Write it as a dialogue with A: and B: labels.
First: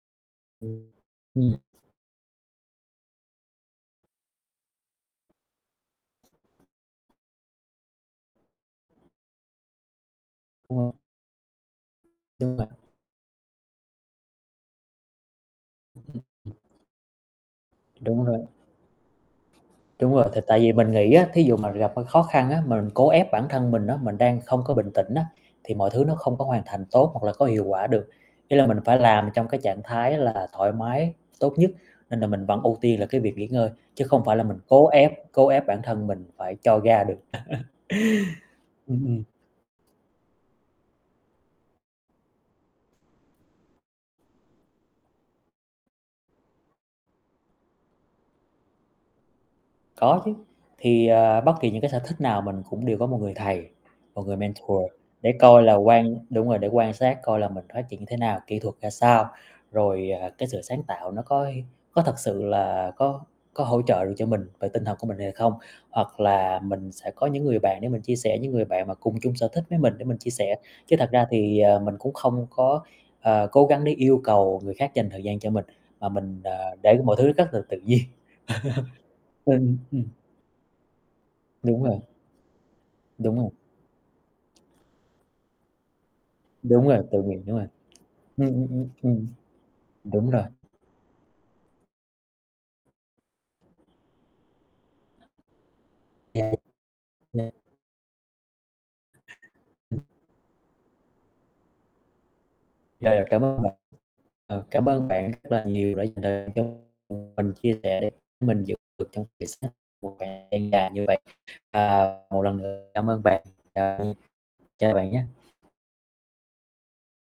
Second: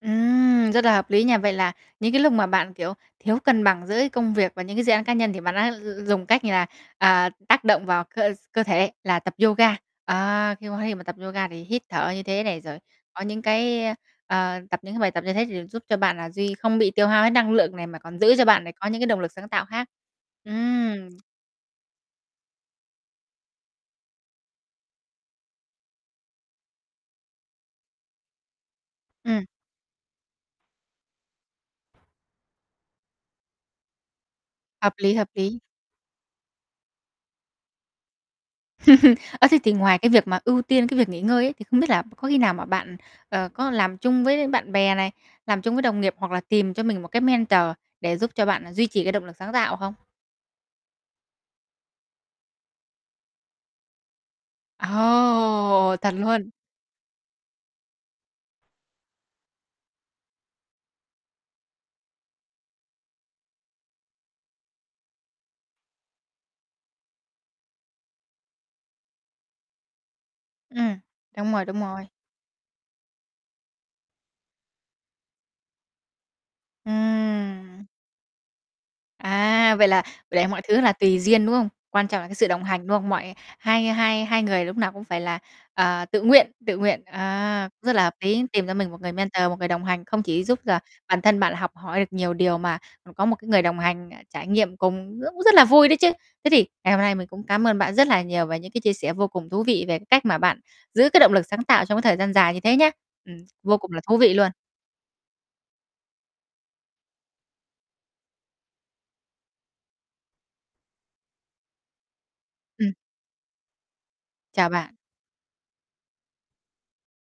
A: Ừm, rất
B: Ừm,
A: là hợp lý nha. Vậy
B: ừm.
A: là những cái lúc mà bạn, kiểu, thiếu cân bằng giữa công việc và những cái dự án cá nhân thì bạn đã dùng cách như là, à, tác động vào cơ s cơ thể là tập yoga. Ờ, khi
B: Ờ.
A: cơ thể mà tập yoga thì hít thở như thế
B: Đúng
A: này
B: vậy.
A: rồi, có những cái, ơ, ờ, tập những cái bài tập như thế thì giúp cho bạn là duy không bị tiêu hao hết năng lượng này mà còn
B: Đúng
A: giữ cho
B: rồi.
A: bạn lại có những cái động lực sáng tạo khác.
B: Đúng rồi, thì tại vì mình
A: Ừm.
B: nghĩ á, thí dụ mà gặp, ơ, khó khăn á, mà mình cố ép bản thân mình á, mình đang không có bình tĩnh á, thì mọi thứ nó không có hoàn thành tốt hoặc là có hiệu quả được, ý là mình phải làm
A: Ừm.
B: trong cái trạng thái là thoải mái tốt nhất, nên là mình vẫn ưu tiên là cái việc nghỉ ngơi, chứ không phải là mình cố
A: Hợp
B: ép,
A: lý, hợp
B: cố
A: lý.
B: ép bản thân mình phải cho ra được. Ừm, ừm.
A: Ơ, thế thì ngoài cái việc mà ưu tiên cái việc nghỉ ngơi ấy thì không biết là có khi nào mà bạn, ờ, có làm chung với bạn bè này, làm chung với đồng nghiệp hoặc là tìm cho mình một cái mentor để giúp cho bạn là duy trì cái động lực sáng tạo không?
B: Có chứ, thì, ờ, bất kỳ những cái sở thích nào mình cũng đều có một người thầy, một người mentor để coi là
A: Ồ, thật
B: quan đúng
A: luôn!
B: rồi, để quan sát coi là mình phát triển như thế nào, kỹ thuật ra sao. Rồi, à, cái sự sáng tạo nó có có thật sự là có có hỗ trợ được cho mình về tinh thần của mình hay là không? Hoặc là mình sẽ có những người bạn để mình chia sẻ, những người bạn mà cùng chung sở thích với mình để mình chia sẻ, chứ
A: Ừm,
B: thật ra
A: đúng
B: thì,
A: rồi,
B: ờ,
A: đúng
B: mình
A: rồi.
B: cũng không có, ờ, cố gắng để yêu cầu người khác dành thời gian cho mình, mà mình, ờ, để mọi thứ rất là tự
A: Ừm!
B: nhiên.
A: À,
B: Ừm,
A: vậy là
B: ừm.
A: để mọi thứ là tùy duyên, đúng không?
B: Đúng rồi.
A: Quan trọng là cái sự đồng hành, đúng không? Mọi
B: Đúng rồi.
A: hai hai hai người lúc nào cũng phải là, ờ, tự nguyện tự
B: Đúng rồi,
A: nguyện,
B: tự nguyện, đúng rồi.
A: à, cũng rất là hợp lý,
B: Ừm,
A: tìm
B: ừm,
A: cho
B: ừm.
A: mình một người
B: Ừm.
A: mentor, một người đồng hành, không
B: Đúng rồi.
A: chỉ giúp là bản thân bạn là học hỏi được nhiều điều mà, ừm, có một cái người đồng hành, ờ, trải nghiệm cùng rất cũng rất là vui đấy chứ. Thế thì ngày hôm nay mình cũng
B: [unintelligible]
A: cám ơn bạn rất là nhiều về những cái chia sẻ vô cùng thú vị về cái cách mà bạn giữ cái động lực sáng tạo trong cái thời gian dài như thế nhá.
B: Rồi, rồi,
A: Ừm,
B: cảm ơn bạn.
A: vô cùng là thú vị luôn.
B: Ờ, cảm ơn bạn rất là nhiều đã dành [unintelligible] mình chia sẻ để mình giữ được trong [unintelligible] một thời gian dài như vậy. À, một lần nữa
A: Ừm.
B: cảm ơn bạn, chào nha,
A: Chào
B: chào
A: bạn.
B: bạn nhá.